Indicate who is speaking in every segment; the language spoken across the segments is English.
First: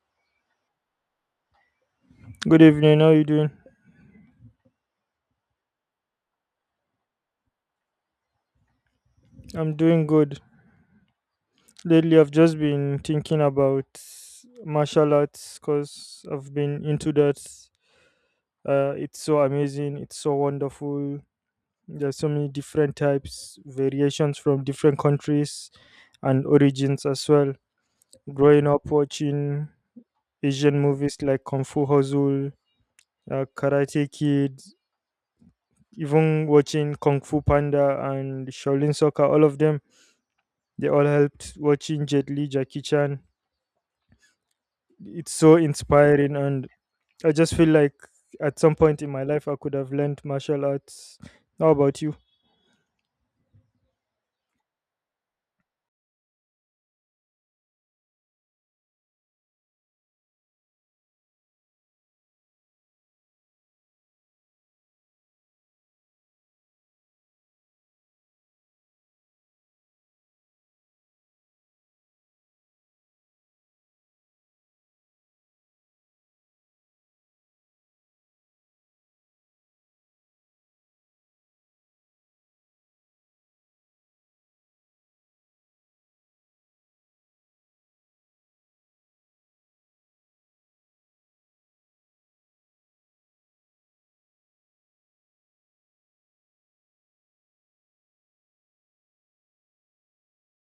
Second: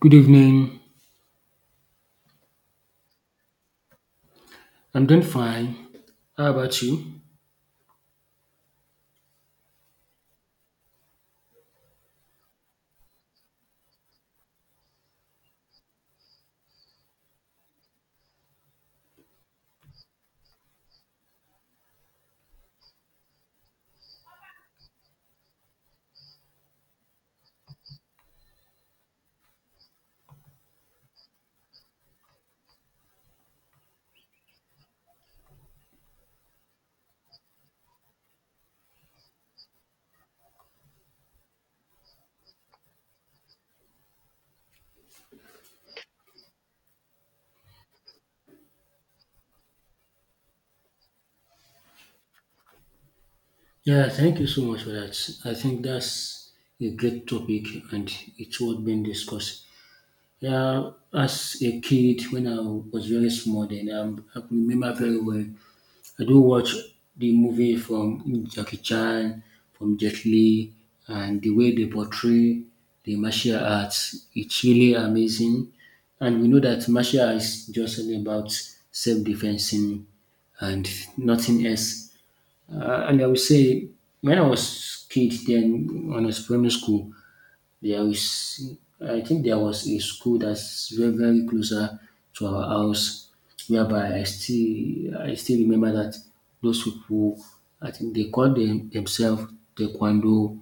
Speaker 1: Good evening.
Speaker 2: Good evening. How you doing?
Speaker 1: I'm doing fine. How about you?
Speaker 2: I'm doing good. Lately, I've just been thinking about martial arts because I've been into that. It's so amazing. It's so wonderful. There's so many different types, variations from different countries and origins as well. Growing up watching Asian movies like Kung Fu Hustle, Karate Kid, even watching Kung Fu Panda and Shaolin Soccer, all of them they all helped watching Jet Li, Jackie Chan. It's so inspiring, and I just feel like at some point in my life I could have learned martial arts. How about you?
Speaker 1: Yeah, thank you so much for that. I think that's a great topic and it's worth being discussed. Yeah, as a kid, when I was very small, then I remember very well I do watch the movie from Jackie Chan, from Jet Li, and the way they portray the martial arts, it's really amazing. And we know that martial arts is just only about self-defensing and nothing else. And I would say when I was kid, then when I was primary school, there is, I think there was a school that's very, very closer to our house, whereby I still remember that those people, I think they call themselves Taekwondo,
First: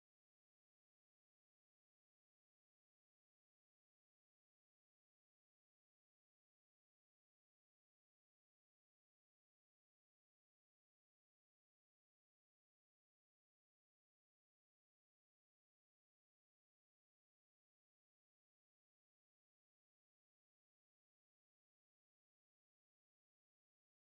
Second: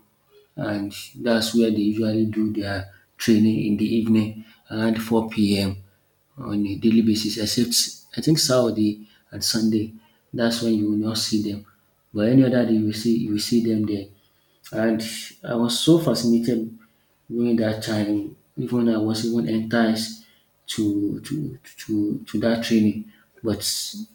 Speaker 1: and that's where they usually do their training in the evening around 4 p.m. on a daily basis, except I think Saturday and Sunday. That's when you will not see them. But any other day you will see them there. And I was so fascinated during that time, even I was even enticed to that training, but it's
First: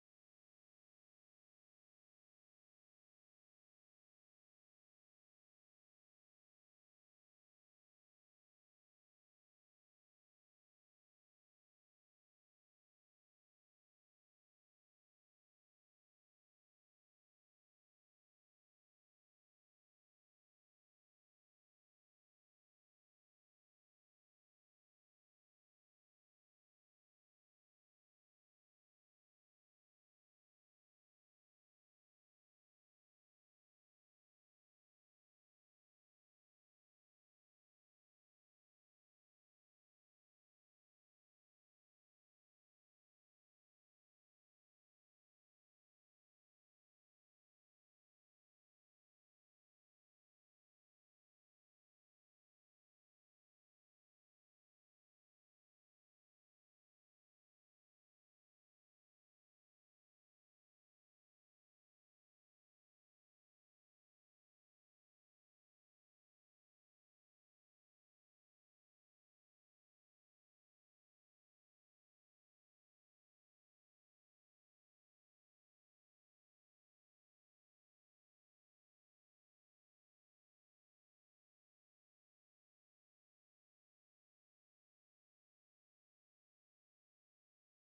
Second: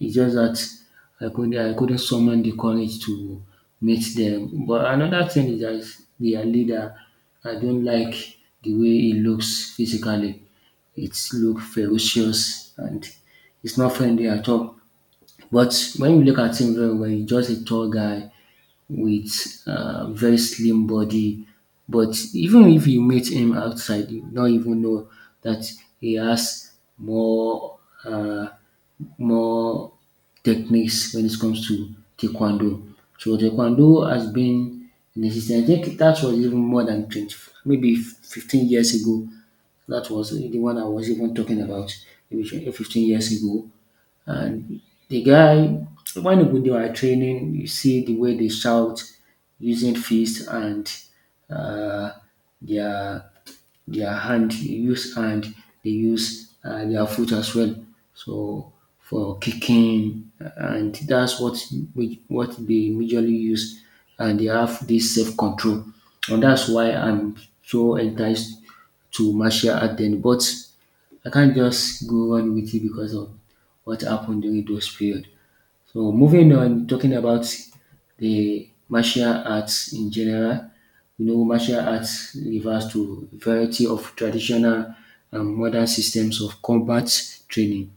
Speaker 1: just that I couldn't summon the courage to meet them. But another thing is that their leader, I don't like the way he looks physically. It look ferocious and it's not friendly at all. But when you look at him very well, he's just a tall guy with very slim body. But even if you meet him outside, you don't even know that he has more uh, more techniques when it comes to taekwondo. So taekwondo has been in existence. I think that was even more than 20, maybe 15 years ago. That was the one I was even talking about maybe 15 years ago. And the guy, when you go do training, you see the way they shout using fist and uh, their their hand. They use hand. They use their foot as well. So for kicking, and that's what we what they majorly use, and they have this self control, and that's why I'm so enticed to martial art. Then, but I can't just go on with it because of what happened during those period. So moving on, talking about the martial arts in general, you know, martial arts refers to a variety of traditional and modern systems of combat training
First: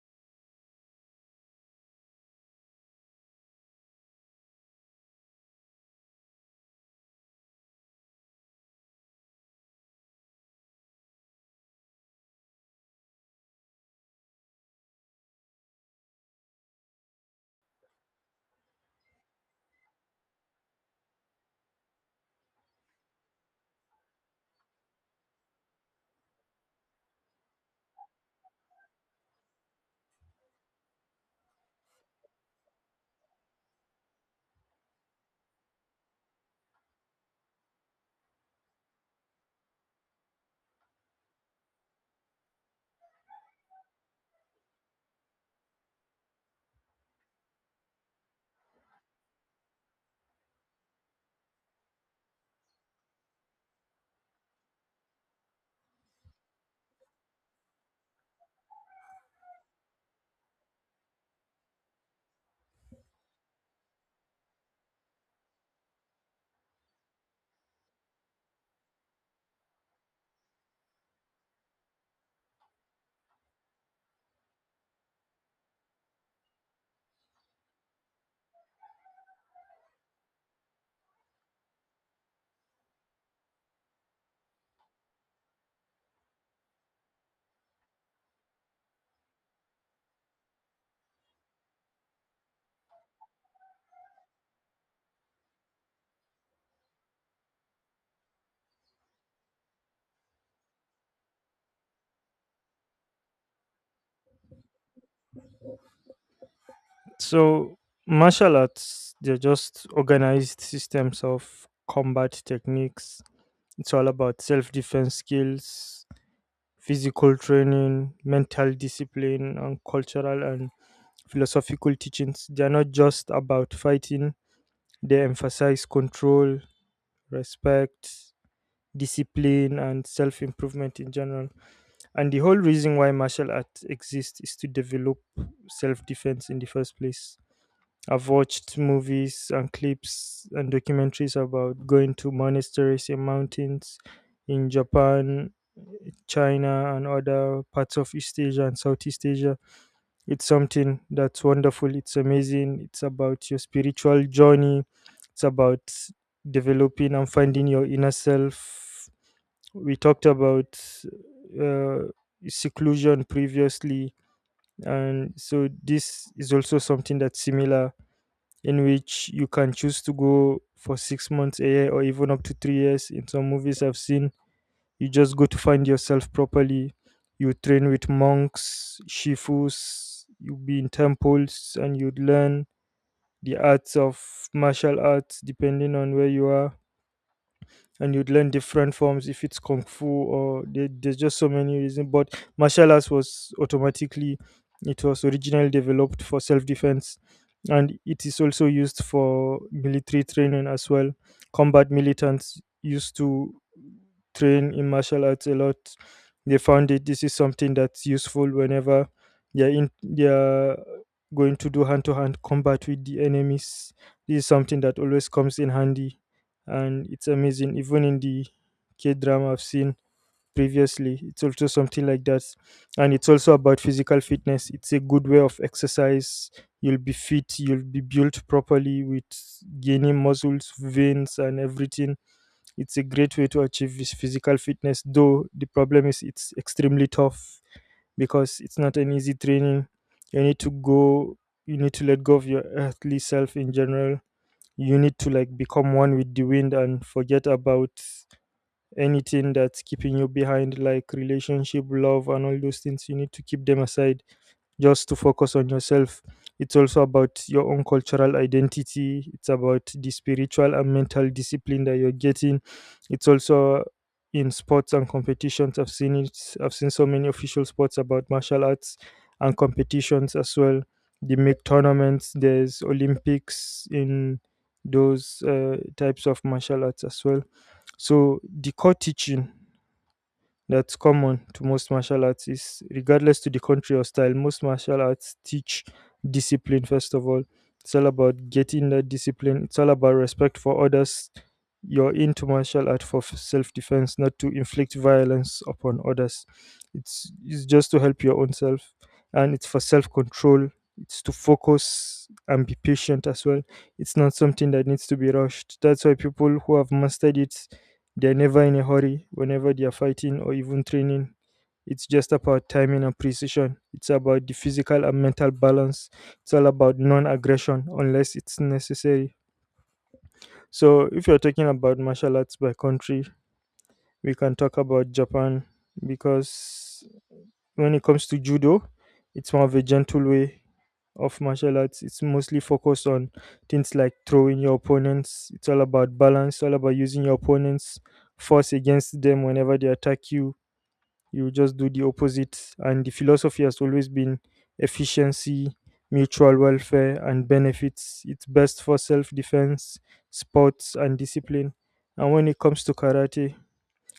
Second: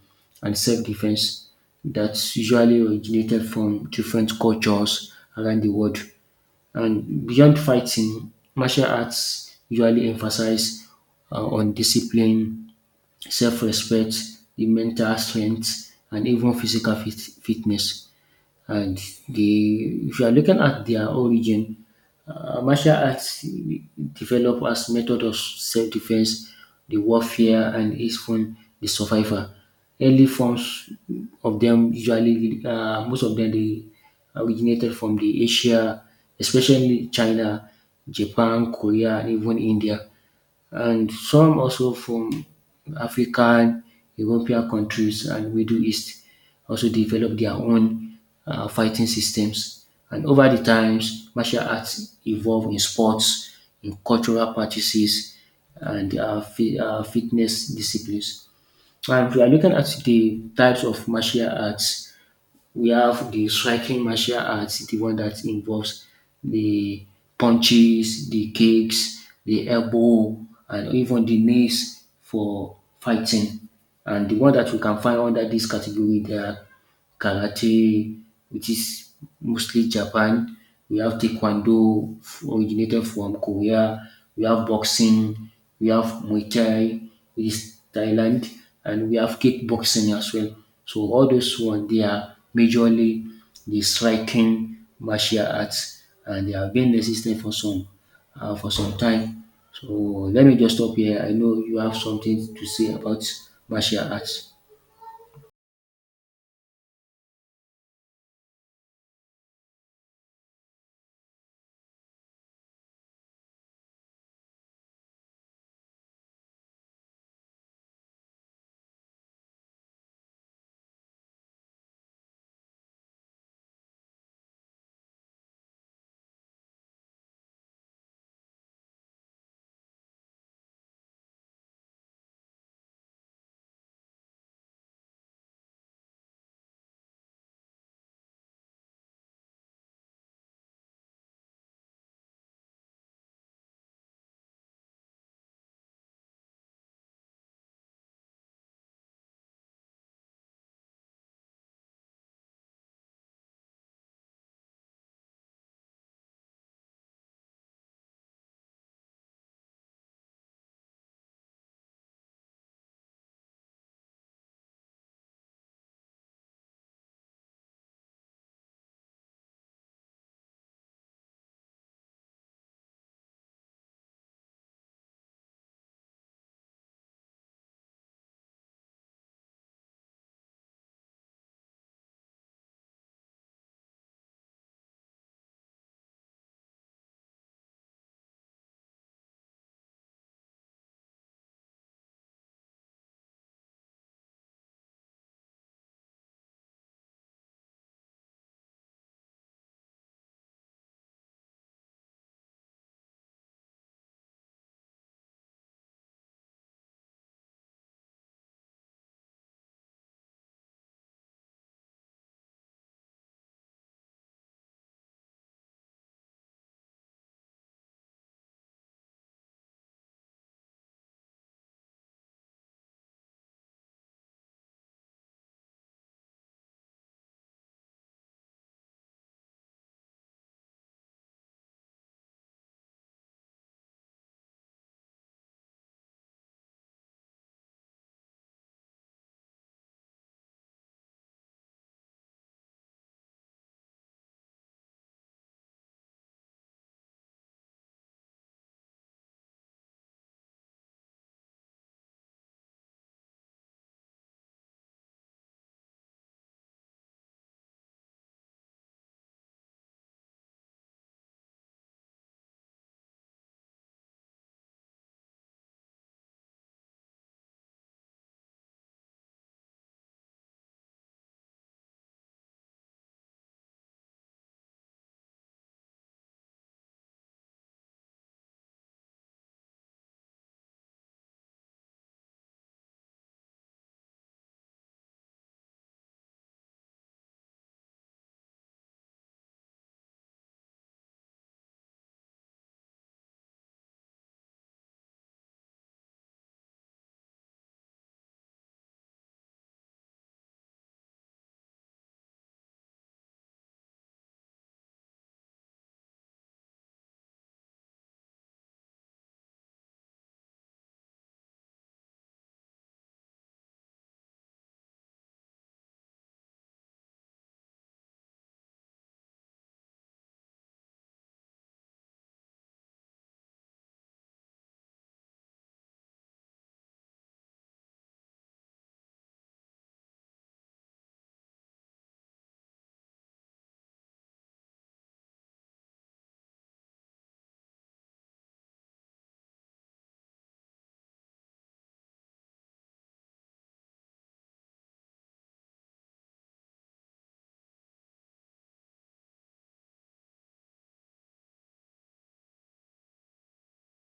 Speaker 1: and self-defense that usually originated from different cultures around the world. And beyond fighting, martial arts usually emphasize on discipline, self-respect, the mental strength, and even physical fitness. And the if you are looking at their origin, martial arts developed as method of self-defense, the warfare, and is from the survivor. Early forms of them usually, most of them, they originated from the Asia, especially China, Japan, Korea, and even India and some also from African, European countries and Middle East also developed their own fighting systems. And over the times, martial arts evolved in sports, in cultural practices, and fitness disciplines. And we are looking at the types of martial arts, we have the striking martial arts, the one that involves the punches, the kicks, the elbow, and even the knees for fighting. And the one that we can find under this category, there are karate, which is mostly Japan. We have taekwondo, originated from Korea. We have boxing. We have Muay Thai is Thailand, and we have kickboxing as well. So all those ones they are majorly the striking martial arts, and they have been existing for some time. So let me just stop here. I know you have something to say about martial arts.
Speaker 2: So martial arts, they're just organized systems of combat techniques. It's all about self-defense skills, physical training, mental discipline, and cultural and philosophical teachings. They're not just about fighting. They emphasize control, respect, discipline, and self-improvement in general. And the whole reason why martial arts exist is to develop self defense in the first place. I've watched movies and clips and documentaries about going to monasteries in mountains in Japan, China, and other parts of East Asia and Southeast Asia. It's something that's wonderful, it's amazing, it's about your spiritual journey, it's about developing and finding your inner self. We talked about uh, seclusion previously, and so this is also something that's similar, in which you can choose to go for 6 months a year or even up to 3 years in some movies I've seen. You just go to find yourself properly. You train with monks, shifus, you be in temples, and you'd learn the arts of martial arts depending on where you are. And you'd learn different forms, if it's kung fu or there's just so many reasons. But martial arts was automatically, it was originally developed for self-defense, and it is also used for military training as well. Combat militants used to train in martial arts a lot. They found it, this is something that's useful whenever they're going to do hand-to-hand combat with the enemies. This is something that always comes in handy, and it's amazing. Even in the K drama I've seen previously, it's also something like that. And it's also about physical fitness. It's a good way of exercise. You'll be fit, you'll be built properly with gaining muscles, veins, and everything. It's a great way to achieve this physical fitness, though the problem is it's extremely tough because it's not an easy training. You need to go, you need to let go of your earthly self in general. You need to, like, become one with the wind and forget about anything that's keeping you behind, like relationship, love, and all those things. You need to keep them aside just to focus on yourself. It's also about your own cultural identity. It's about the spiritual and mental discipline that you're getting. It's also in sports and competitions. I've seen it. I've seen so many official sports about martial arts and competitions as well. They make tournaments. There's Olympics in those types of martial arts as well. So the core teaching that's common to most martial artists, regardless to the country or style. Most martial arts teach discipline first of all. It's all about getting that discipline. It's all about respect for others. You're into martial art for self defense, not to inflict violence upon others. It's just to help your own self, and it's for self control. It's to focus and be patient as well. It's not something that needs to be rushed. That's why people who have mastered it, they're never in a hurry whenever they're fighting or even training. It's just about timing and precision. It's about the physical and mental balance. It's all about non aggression unless it's necessary. So, if you're talking about martial arts by country, we can talk about Japan, because when it comes to judo, it's more of a gentle way of martial arts. It's mostly focused on things like throwing your opponents. It's all about balance, all about using your opponents' force against them whenever they attack you. You just do the opposite. And the philosophy has always been efficiency, mutual welfare, and benefits. It's best for self defense, sports, and discipline. And when it comes to karate,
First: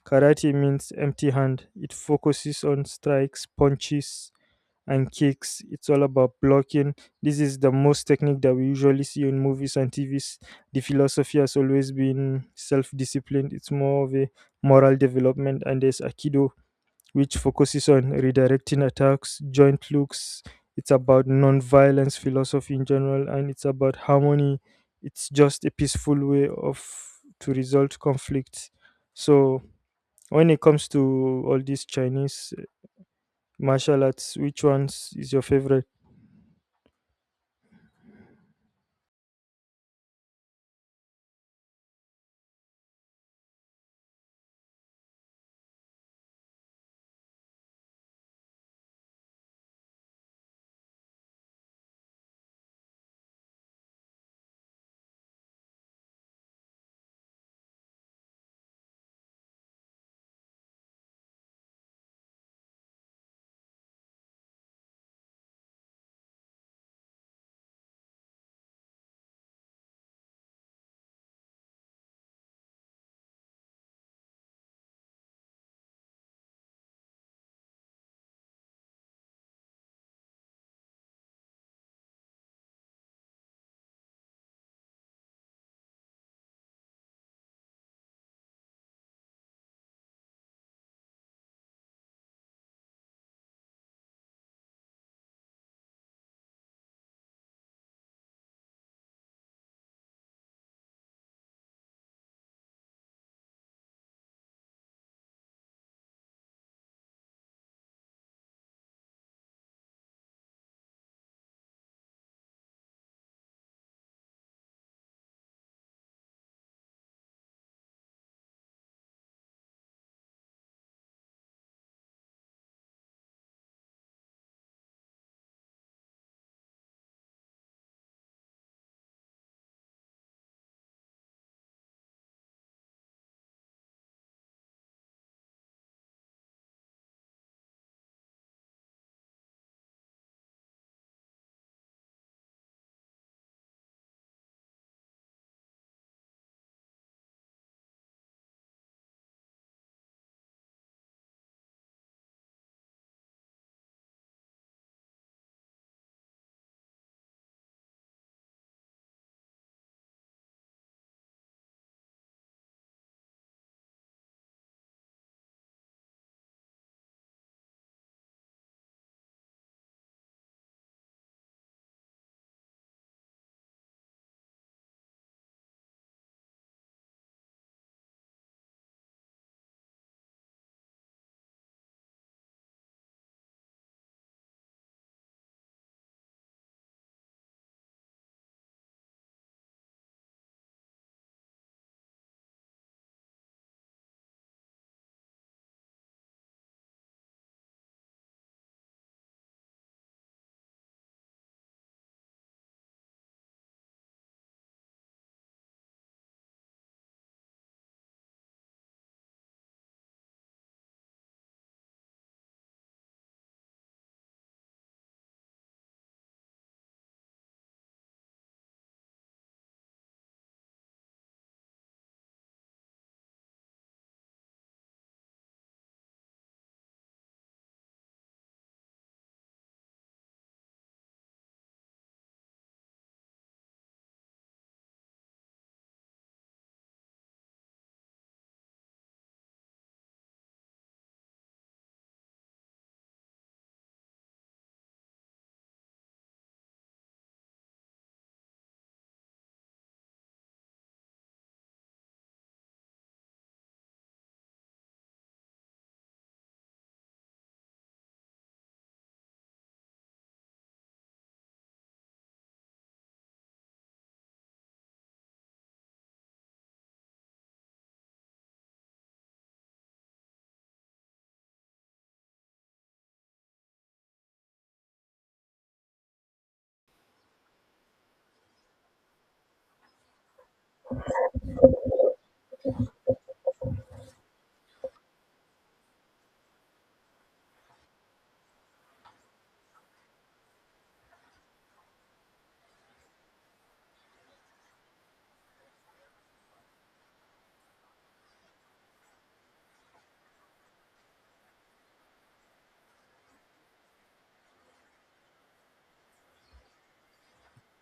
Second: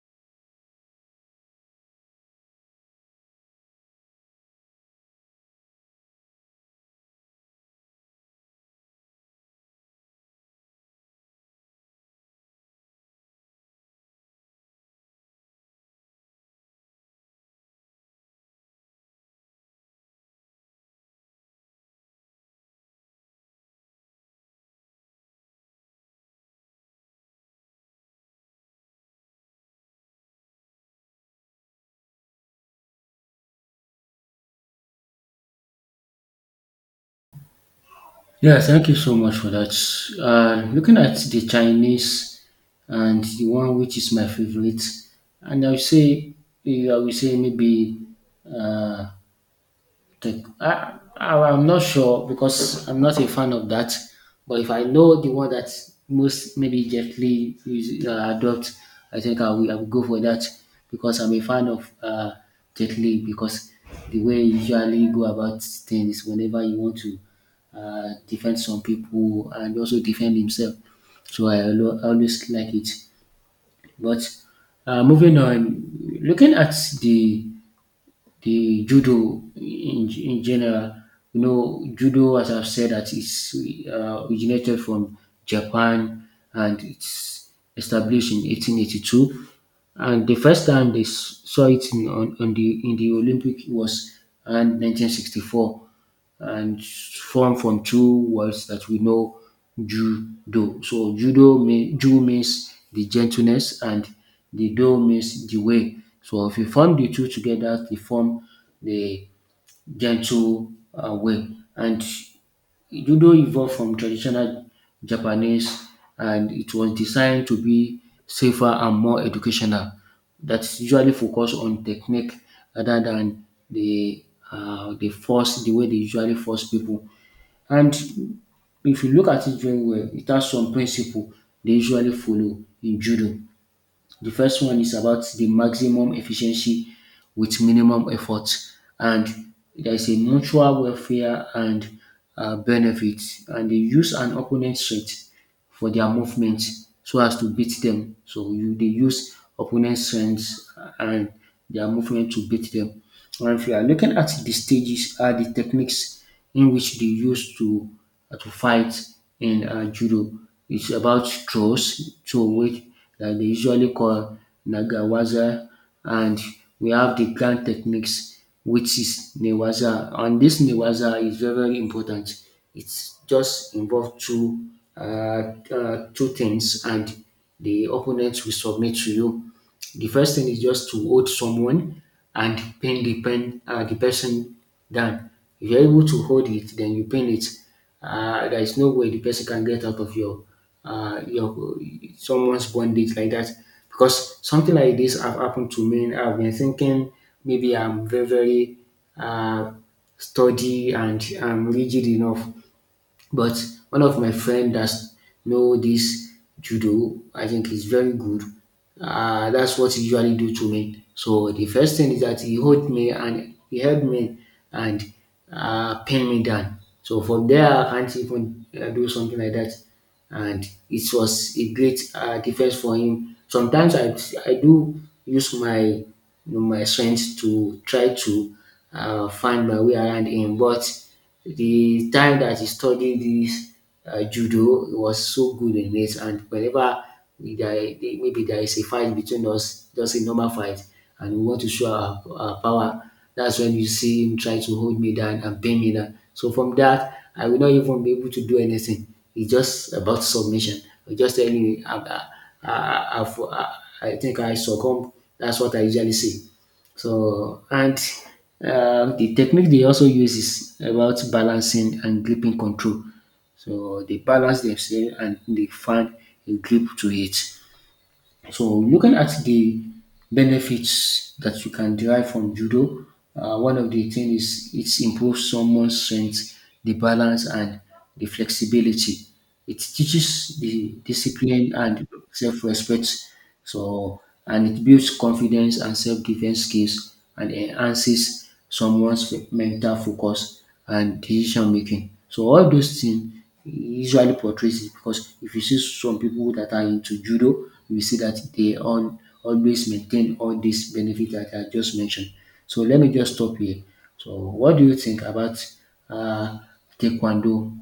Speaker 2: karate means empty hand. It focuses on strikes, punches, and kicks. It's all about blocking. This is the most technique that we usually see in movies and TVs. The philosophy has always been self disciplined, it's more of a moral development. And there's Aikido, which focuses on redirecting attacks, joint looks. It's about non violence philosophy in general, and it's about harmony. It's just a peaceful way of to resolve conflict. So, when it comes to all these Chinese martial arts, which ones is your favorite?
Speaker 1: Yeah, thank you so much for that. Looking at the Chinese and the one which is my favorite, and I will say, maybe uh, Take I I'm not sure because I'm not a fan of that. But if I know the one that most maybe gently is, adopt, I think I will go for that because I'm a fan of Jet Li because the way you usually go about things whenever you want to defend some people and also defend himself. So I always like it. But moving on, looking at the the judo in general. You know, judo, as I've said, that is originated from Japan and it's established in 1882. And the first time they saw it in the Olympic was around 1964 and formed from two words that we know judo. So ju means the gentleness and the do means the way. So if you form the two together, they form the gentle way. And judo evolved from traditional Japanese and it was designed to be safer and more educational. That's usually focused on technique rather than the the force the way they usually force people. And if you look at it very well, it has some principle they usually follow in judo. The first one is about the maximum efficiency with minimum effort, and there is a mutual welfare and benefit, and they use an opponent's strength for their movement so as to beat them. So you they use opponent's strength and their movement to beat them. And if you are looking at the stages, are the techniques in which they used to fight in judo. It's about throws, to which that they usually call nagawaza, and we have the grand techniques, which is newaza, and this newaza is very very important. It's just involve uh, two things, and the opponent will submit to you. The first thing is just to hold someone and pin the person down. If you're able to hold it, then you pin it. There is no way the person can get out of your someone's bondage like that. Because something like this have happened to me. I've been thinking maybe I'm very very uh, sturdy and I'm rigid enough. But one of my friend that know this judo, I think is very good. That's what he usually do to me. So the first thing is that he hold me and he held me and pin me down. So from there, I can't even do something like that. And it was a great defense for him. Sometimes I do use my strength to try to find my way around him, but the time that he studied this judo, he was so good in it. And whenever we, there, maybe there is a fight between us, just a normal fight, and we want to show our power, that's when you see him try to hold me down and pin me down. So from that, I will not even be able to do anything. It's just about submission. I just telling you, I, I, I, I think I succumb. That's what I usually say. So and the technique they also use is about balancing and gripping control. So they balance themselves and they find a grip to it. So looking at the benefits that you can derive from judo, one of the things is it improves someone's strength, the balance and the flexibility. It teaches the discipline and self-respect so, and it builds confidence and self-defense skills and enhances someone's mental focus and decision making. So all those things usually portrays it because if you see some people that are into judo, you will see that they all always maintain all these benefits that I just mentioned. So let me just stop here. So what do you think about uh, taekwondo?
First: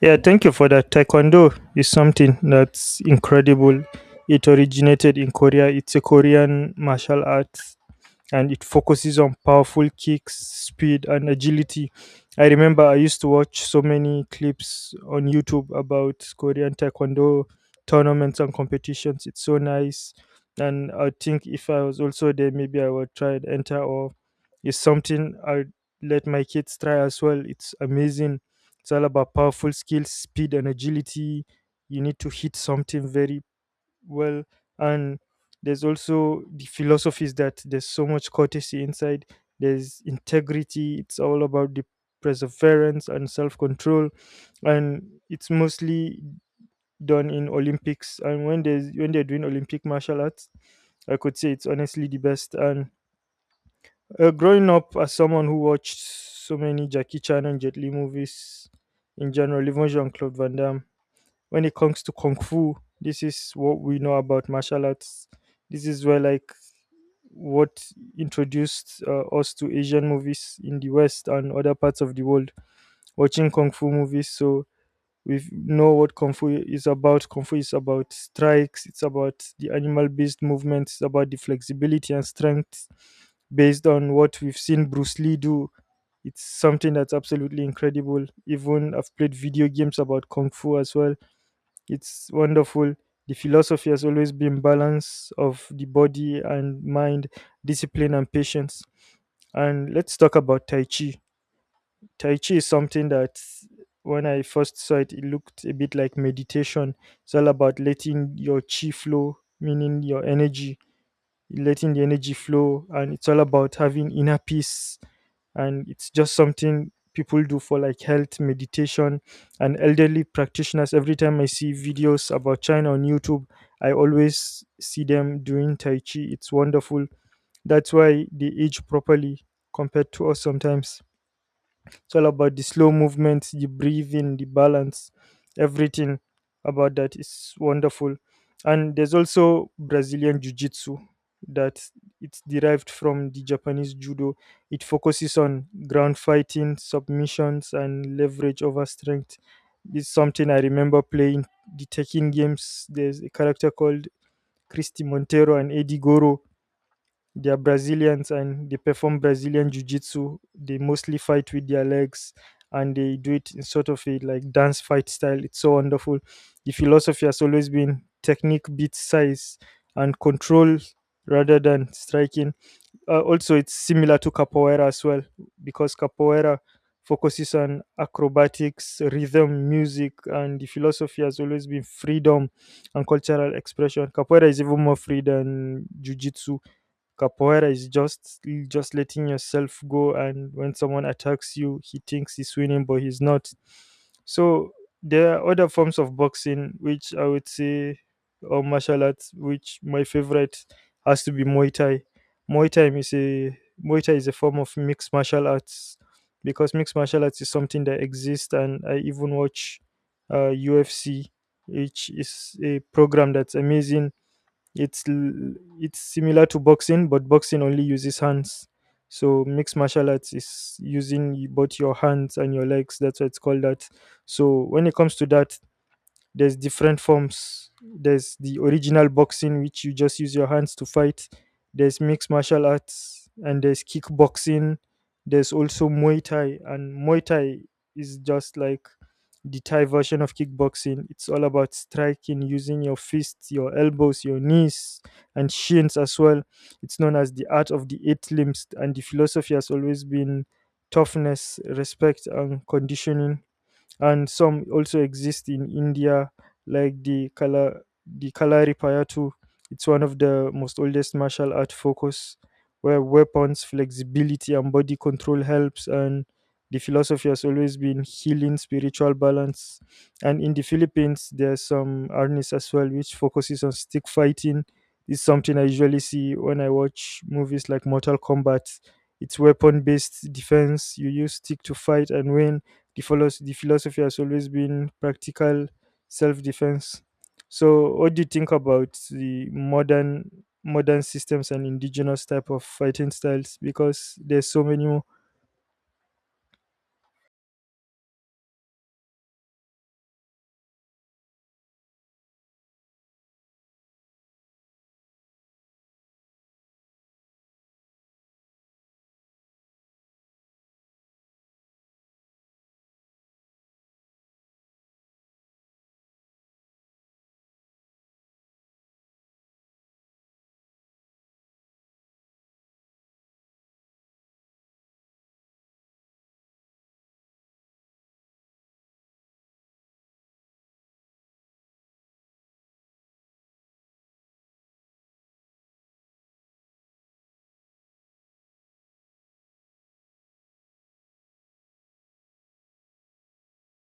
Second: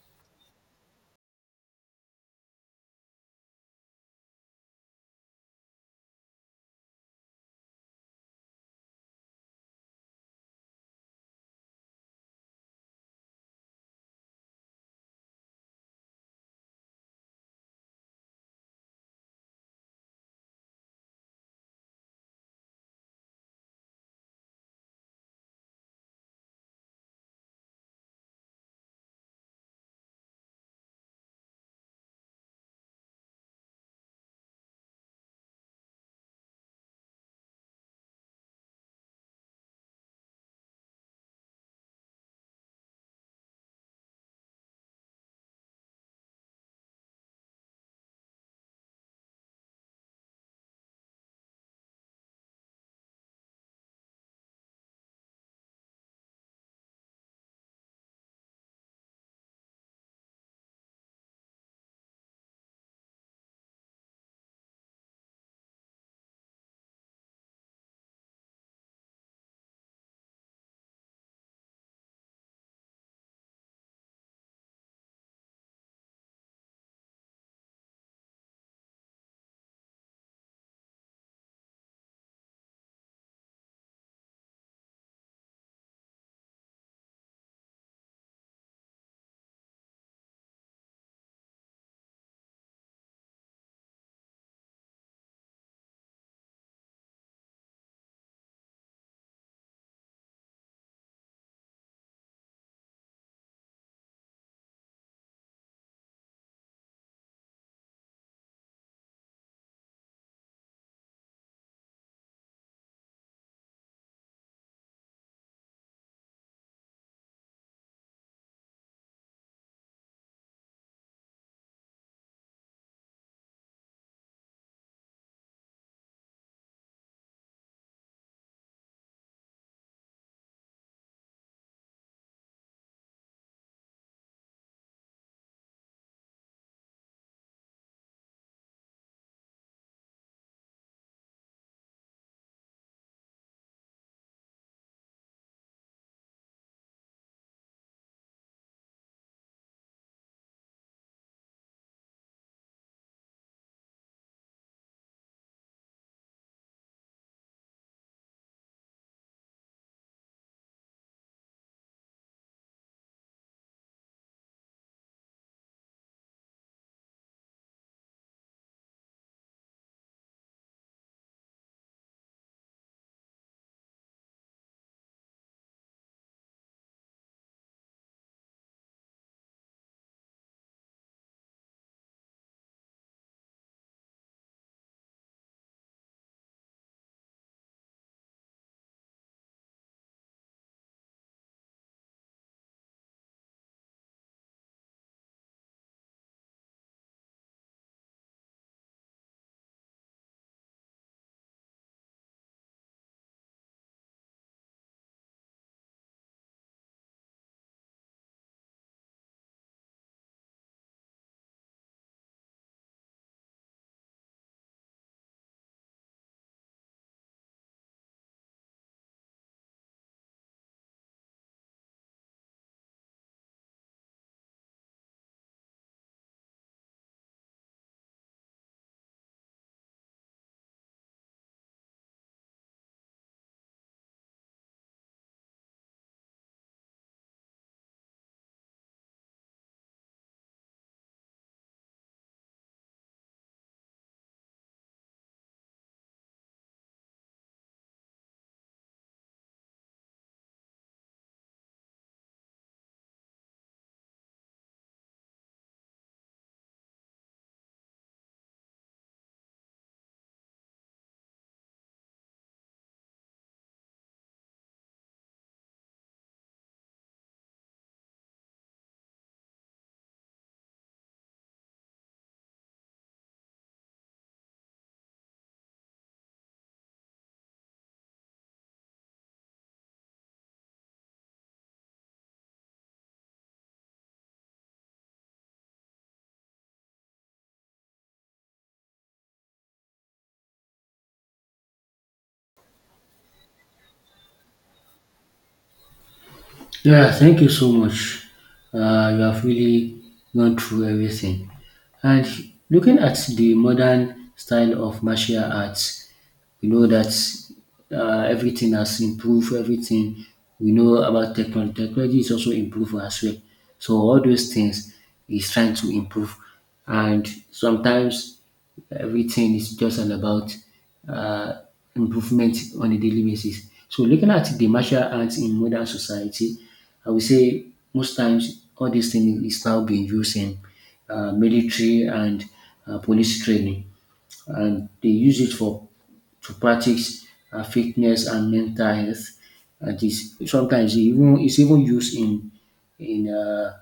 Speaker 2: Yeah, thank you for that. Taekwondo is something that's incredible. It originated in Korea. It's a Korean martial art and it focuses on powerful kicks, speed, and agility. I remember I used to watch so many clips on YouTube about Korean Taekwondo tournaments and competitions. It's so nice. And I think if I was also there, maybe I would try and enter, or it's something I'd let my kids try as well. It's amazing. It's all about powerful skills, speed, and agility. You need to hit something very well, and there's also the philosophies that there's so much courtesy inside. There's integrity. It's all about the perseverance and self-control, and it's mostly done in Olympics. And when there's when they're doing Olympic martial arts, I could say it's honestly the best. And growing up as someone who watched so many Jackie Chan and Jet Li movies in general, even Jean-Claude Van Damme. When it comes to kung fu, this is what we know about martial arts. This is where, like, what introduced us to Asian movies in the West and other parts of the world, watching kung fu movies. So we know what kung fu is about. Kung fu is about strikes, it's about the animal based movements, it's about the flexibility and strength based on what we've seen Bruce Lee do. It's something that's absolutely incredible. Even I've played video games about kung fu as well. It's wonderful. The philosophy has always been balance of the body and mind, discipline and patience. And let's talk about Tai Chi. Tai Chi is something that when I first saw it, it looked a bit like meditation. It's all about letting your chi flow, meaning your energy, letting the energy flow, and it's all about having inner peace, and it's just something people do for like health, meditation, and elderly practitioners. Every time I see videos about China on YouTube, I always see them doing Tai Chi. It's wonderful. That's why they age properly compared to us sometimes. It's all about the slow movements, the breathing, the balance, everything about that is wonderful. And there's also Brazilian Jiu Jitsu that it's derived from the Japanese judo. It focuses on ground fighting, submissions, and leverage over strength. It's something I remember playing the Tekken games. There's a character called Christy Montero and Eddie Goro, they are Brazilians and they perform Brazilian Jiu Jitsu. They mostly fight with their legs, and they do it in sort of a like dance fight style. It's so wonderful. The philosophy has always been technique beats size and control rather than striking. Also, it's similar to capoeira as well, because capoeira focuses on acrobatics, rhythm, music, and the philosophy has always been freedom and cultural expression. Capoeira is even more free than Jiu-Jitsu. Capoeira is just letting yourself go, and when someone attacks you, he thinks he's winning, but he's not. So there are other forms of boxing, which I would say, or martial arts, which my favorite has to be Muay Thai. Muay Thai is a Muay Thai is a form of mixed martial arts, because mixed martial arts is something that exists, and I even watch UFC, which is a program that's amazing. It's similar to boxing, but boxing only uses hands. So mixed martial arts is using both your hands and your legs. That's why it's called that. So when it comes to that, there's different forms. There's the original boxing which you just use your hands to fight, there's mixed martial arts, and there's kickboxing. There's also Muay Thai, and Muay Thai is just like the Thai version of kickboxing. It's all about striking using your fists, your elbows, your knees, and shins as well. It's known as the art of the eight limbs, and the philosophy has always been toughness, respect, and conditioning. And some also exist in India, like the Kalari Payattu. It's one of the most oldest martial art focus where weapons, flexibility, and body control helps. And the philosophy has always been healing, spiritual balance. And in the Philippines, there's some arnis as well, which focuses on stick fighting. It's something I usually see when I watch movies like Mortal Kombat. It's weapon based defense. You use stick to fight and win the philosophy has always been practical self defense. So, what do you think about the modern systems and indigenous type of fighting styles? Because there's so many more.
Speaker 1: Yeah, thank you so much. You have really gone through everything. And looking at the modern style of martial arts, we know that everything has improved, everything we know about technology. Technology is also improved as well. So all those things is trying to improve and sometimes everything is just all about um improvement on a daily basis. So looking at the martial arts in modern society, I would say most times all these things is now being used in military and police training and they use it for to practice fitness and mental health. And sometimes it's even used in uh,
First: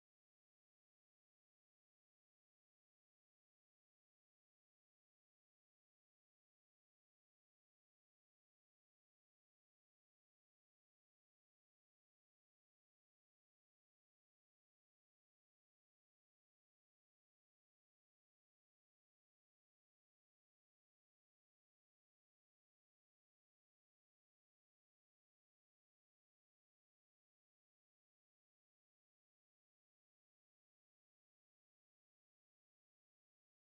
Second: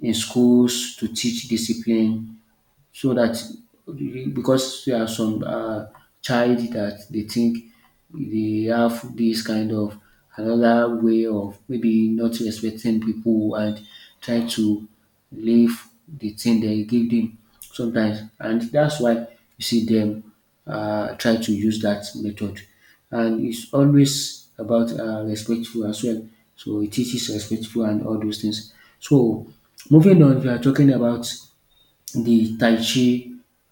Speaker 1: in schools to teach discipline so that because there are some child that they think they have this kind of another way of maybe not respecting people and try to live the thing they give them sometimes and that's why you see them try to use that method and it's always about respectful as well so it teaches respectful and all those things so moving on we are talking about the Tai Chi.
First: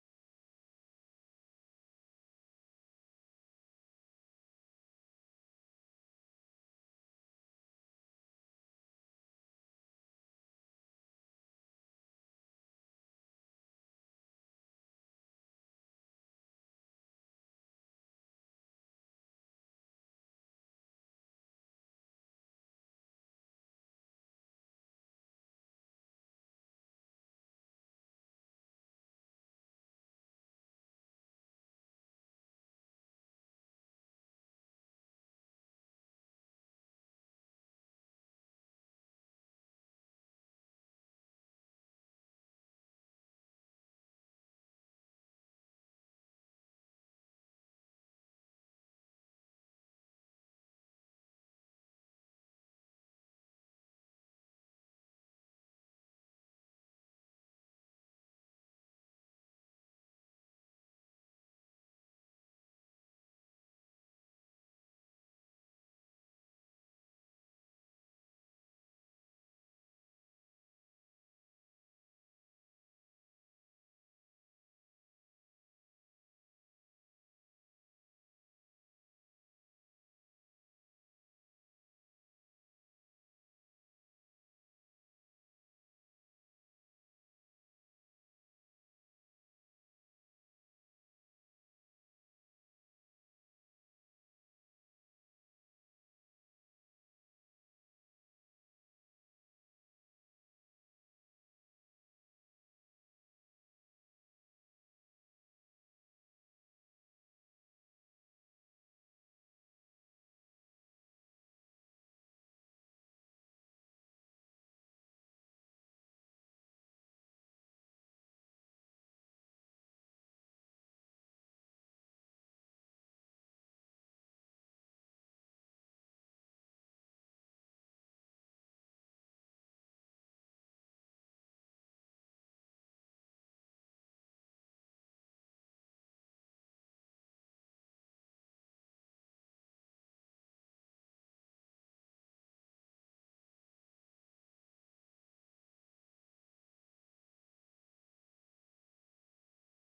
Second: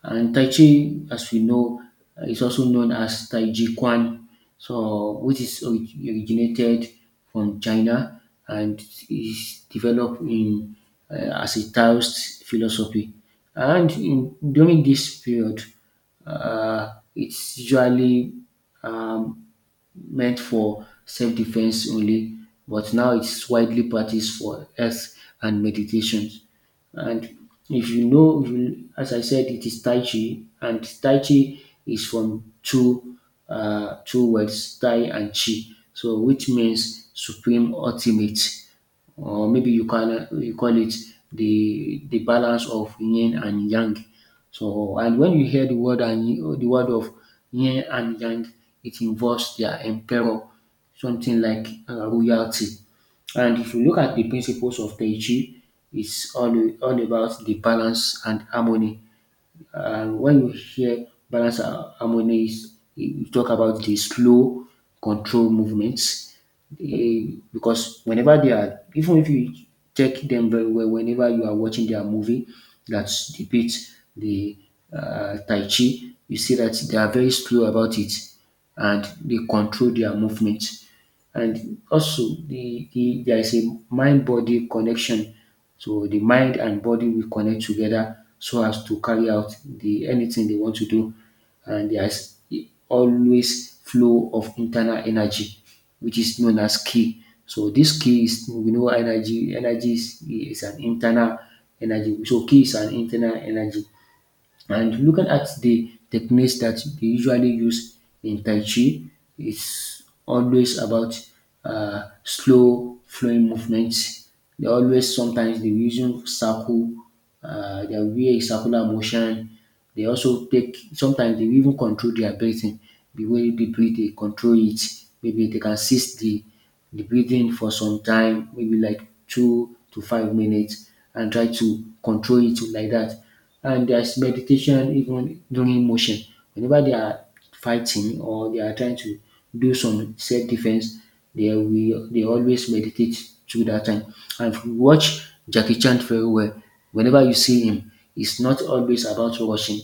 Speaker 1: And Tai Chi, as we know, is also known as Tai Chi Quan, so which is originated from China and is developed in as a Taoist philosophy. And during this period, it's usually um, meant for self-defense only, but now it's widely practiced for health and meditations. And if you, as I said, it is Tai Chi, and Tai Chi is from two words, Tai and Chi, so which means supreme, ultimate, or maybe you call it the balance of Yin and Yang. So, and when you hear the word and the word of Yin and Yang, it involves their emperor, something like royalty. And if you look at the principles of Tai Chi, it's all, all about the balance and harmony. When you hear balance and harmony, you talk about the slow, control movements. Eh, because whenever they are, even if you take them very well, whenever you are watching their movie that depicts the Tai Chi, you see that they are very slow about it and they control their movement. And also there is a mind body connection. So the mind and body will connect together so as to carry out the anything they want to do. And there is always flow of internal energy, which is known as ki. So this ki is we know energy. Energy is an internal energy. So ki is an internal energy. And looking at the techniques that they usually use in Tai Chi, it's always about slow flowing movements. They always sometimes they using circle, they wear a circular motion. They also take sometimes they even control their breathing. The way they breathe, they control it. Maybe they can cease the breathing for some time, maybe like 2 to 5 minutes, and try to control it like that and there's meditation even during motion. Whenever they are fighting or they are trying to do some self-defense, they always meditate through that time. And if you watch Jackie Chan very well, whenever you see him, it's not always about rushing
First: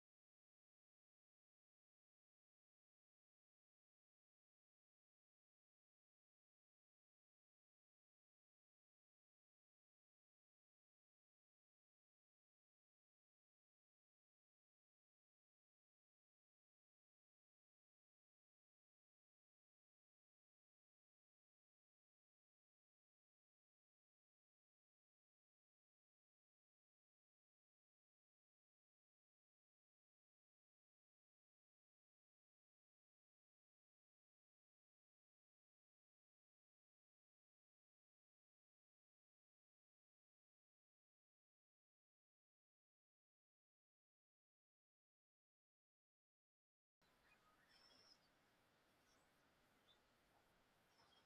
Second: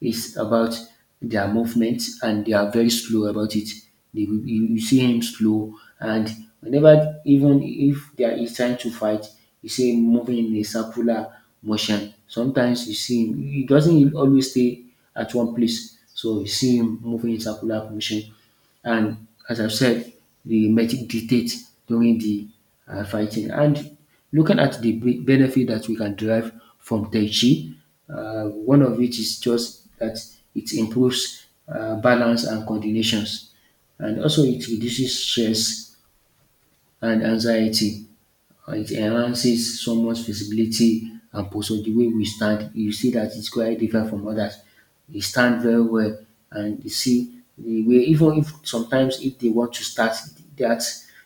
Speaker 1: is about their movement and they are very slow about it. You see him slow, and whenever, even if they are, he's trying to fight, you see him moving in a circular motion. Sometimes you see him, he doesn't always stay at one place, so you see him moving in circular motion and as I've said, the medic dictates during the fighting. And looking at the benefit that we can derive from Tai Chi, one of it is just that it improves balance and coordinations, and also it reduces stress and anxiety. It enhances someone's visibility and posture. The way we stand, you see that it's quite different from others. We stand very well, and you see the way. Even if sometimes if they want to start that,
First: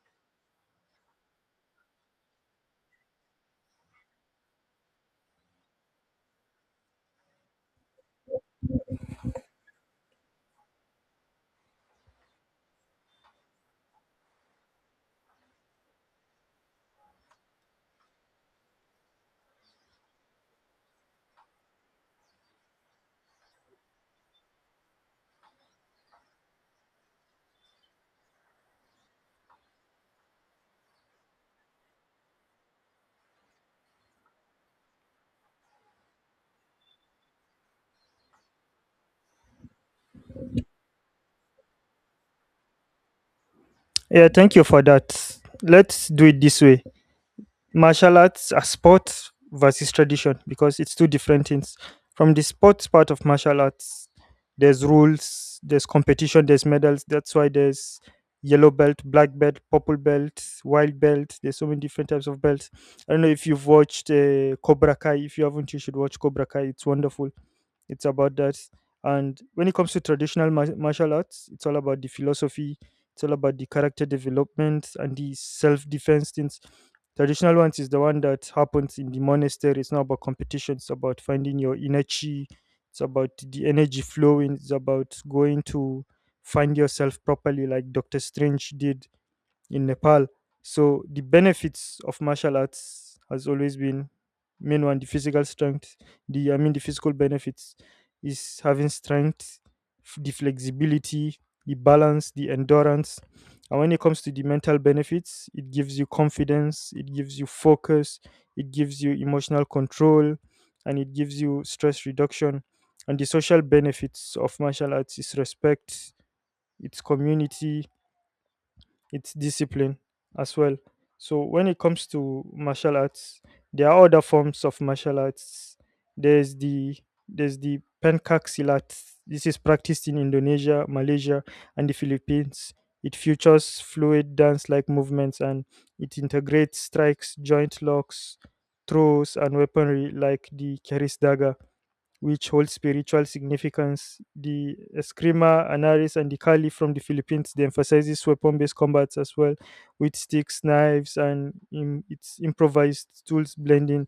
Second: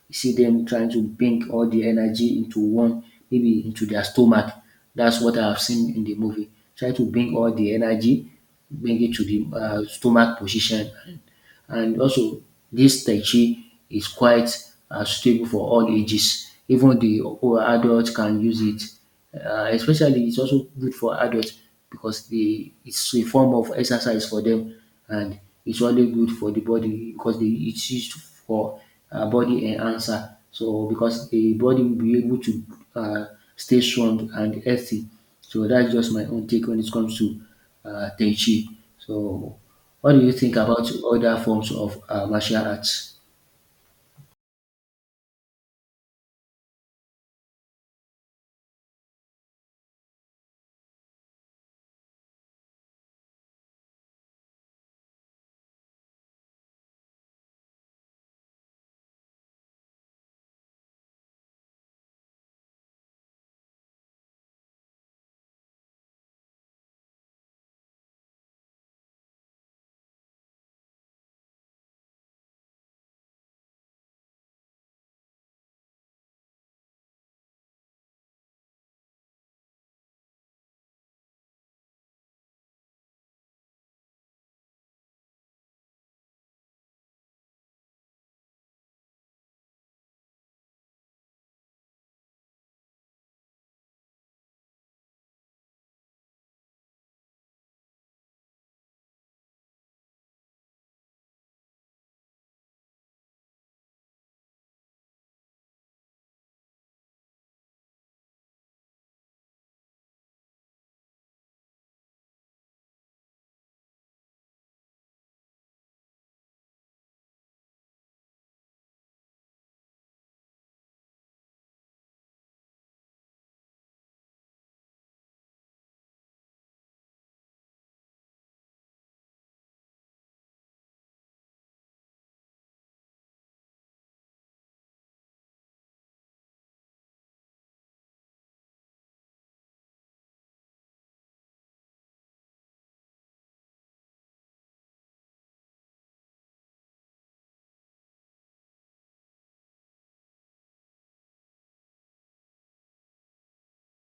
Speaker 1: you see them trying to bring all the energy into one, maybe into their stomach. That's what I've seen in the movie. Try to bring all the energy, bring it to the stomach position, and also this Tai Chi is quite suitable for all ages, even the adult can use it, especially it's also good for adults because the it's a form of exercise for them, and it's only good for the body because the it's used for body enhancer, so because the body will be able to um stay strong and healthy. So that's just my own take when it comes to Tai Chi. So what do you think about other forms of martial arts?
Speaker 2: Yeah, thank you for that. Let's do it this way. Martial arts are sport versus tradition because it's two different things. From the sports part of martial arts, there's rules, there's competition, there's medals. That's why there's yellow belt, black belt, purple belt, white belt. There's so many different types of belts. I don't know if you've watched Cobra Kai. If you haven't, you should watch Cobra Kai. It's wonderful. It's about that. And when it comes to traditional martial arts, it's all about the philosophy. It's all about the character development and the self defense things. Traditional ones is the one that happens in the monastery. It's not about competition. It's about finding your inner chi. It's about the energy flowing. It's about going to find yourself properly, like Doctor Strange did in Nepal. So the benefits of martial arts has always been main one the physical strength. The I mean the physical benefits is having strength, the flexibility, the balance, the endurance. And when it comes to the mental benefits, it gives you confidence, it gives you focus, it gives you emotional control, and it gives you stress reduction. And the social benefits of martial arts is respect, its community, it's discipline as well. So when it comes to martial arts, there are other forms of martial arts. There's the there's the pencak silat. This is practiced in Indonesia, Malaysia, and the Philippines. It features fluid dance-like movements, and it integrates strikes, joint locks, throws, and weaponry like the keris dagger, which hold spiritual significance. The Eskrima, Anaris, and the Kali from the Philippines, they emphasizes weapon-based combats as well, with sticks, knives, and its improvised tools blending.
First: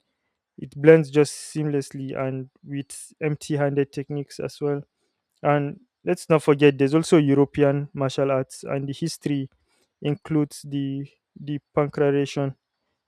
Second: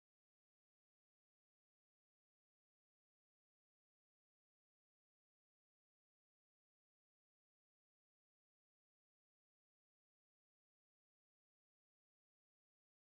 Speaker 2: It blends just seamlessly and with empty-handed techniques as well. And let's not forget, there's also European martial arts, and the history includes the pancreation.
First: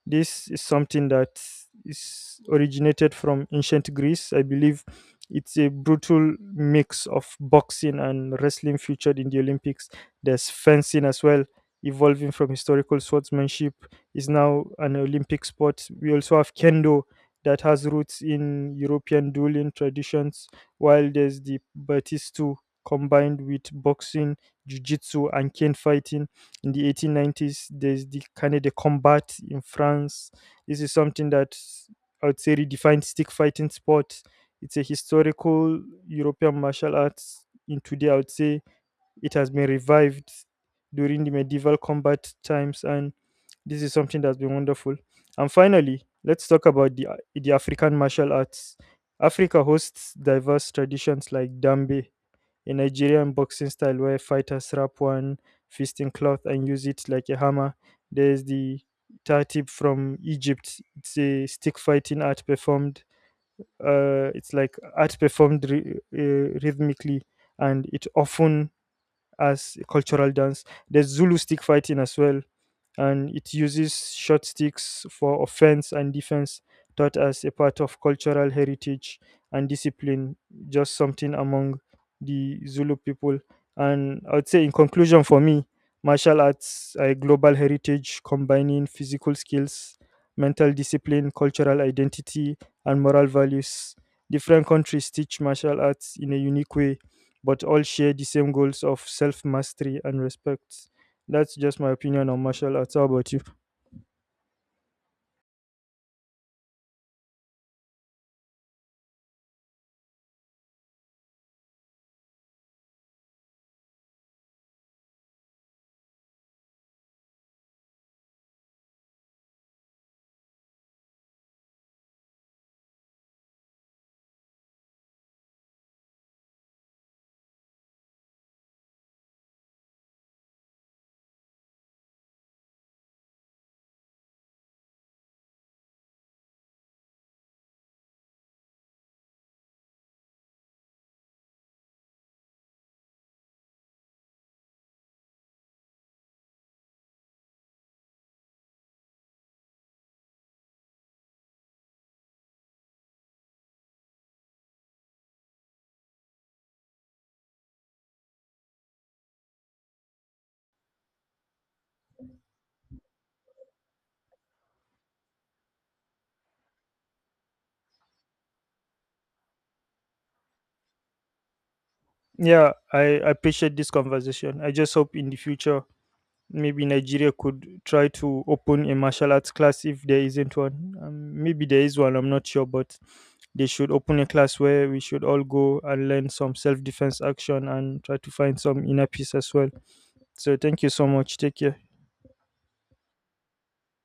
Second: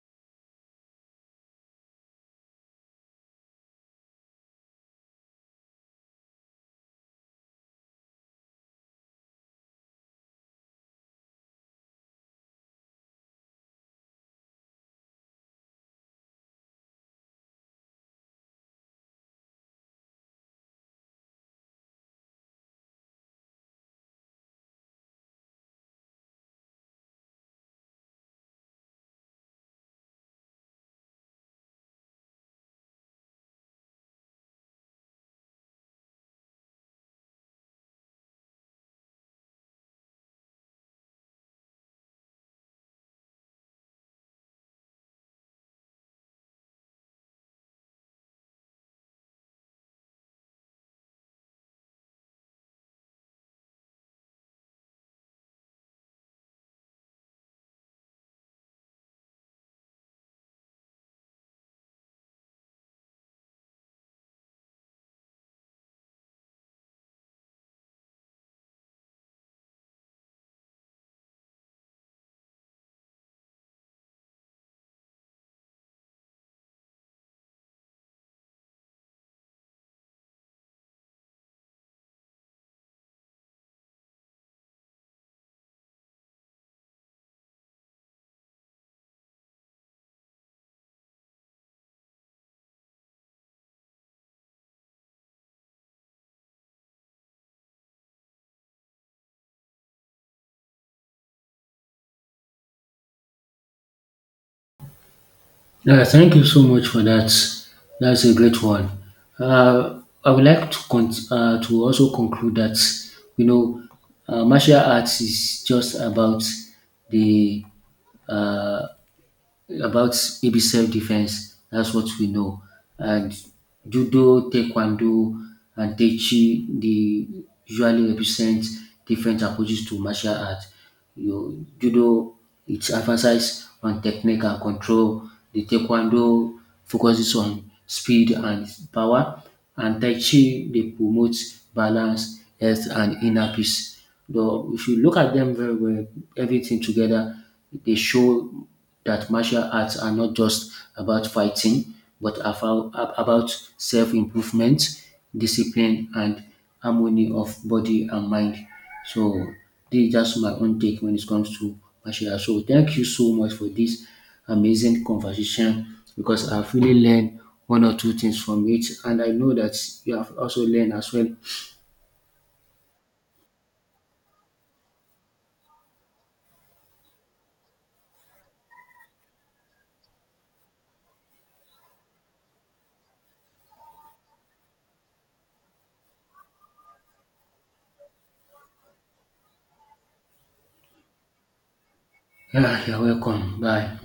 Speaker 2: This is something that is originated from ancient Greece. I believe it's a brutal mix of boxing and wrestling featured in the Olympics. There's fencing as well, evolving from historical swordsmanship, is now an Olympic sport. We also have kendo that has roots in European dueling traditions, while there's the Batistu combined with boxing, jiu-jitsu, and cane fighting in the 1890s. There's the kind of the combat in France. This is something that I would say redefines stick fighting sport. It's a historical European martial arts. In today, I would say it has been revived during the medieval combat times, and this is something that's been wonderful. And finally, let's talk about the African martial arts. Africa hosts diverse traditions like dambe, a Nigerian boxing style where fighters wrap one fist in cloth and use it like a hammer. There's the tartib from Egypt. It's a stick fighting art performed. It's like art performed rhythmically, and it often as a cultural dance. There's Zulu stick fighting as well, and it uses short sticks for offense and defense, taught as a part of cultural heritage and discipline, just something among the Zulu people. And I would say, in conclusion, for me, martial arts are a global heritage combining physical skills, mental discipline, cultural identity, and moral values. Different countries teach martial arts in a unique way, but all share the same goals of self mastery and respect. That's just my opinion on martial arts. How about you?
Speaker 1: Yeah, thank you so much for that. That's a great one. I would like to to also conclude that you know martial arts is just about the uh, about maybe self defense. That's what we know. And judo, taekwondo, and tai chi, they usually represent different approaches to martial art. You judo, it emphasizes on technique and control. The taekwondo focuses on speed and power, and tai chi they promote balance, health, and inner peace. Though if you look at them very well, everything together, they show that martial arts are not just about fighting, but about self improvement, discipline, and harmony of body and mind. So, this is just my own take when it comes to martial arts. So, thank you so much for this amazing conversation because I've really learned one or two things from it, and I know that you have also learned as well.
Speaker 2: Yeah, I appreciate this conversation. I just hope in the future, maybe Nigeria could try to open a martial arts class if there isn't one. Maybe there is one, I'm not sure, but they should open a class where we should all go and learn some self defense action and try to find some inner peace as well. So thank you so much. Take care.
Speaker 1: Yeah, you're welcome. Bye.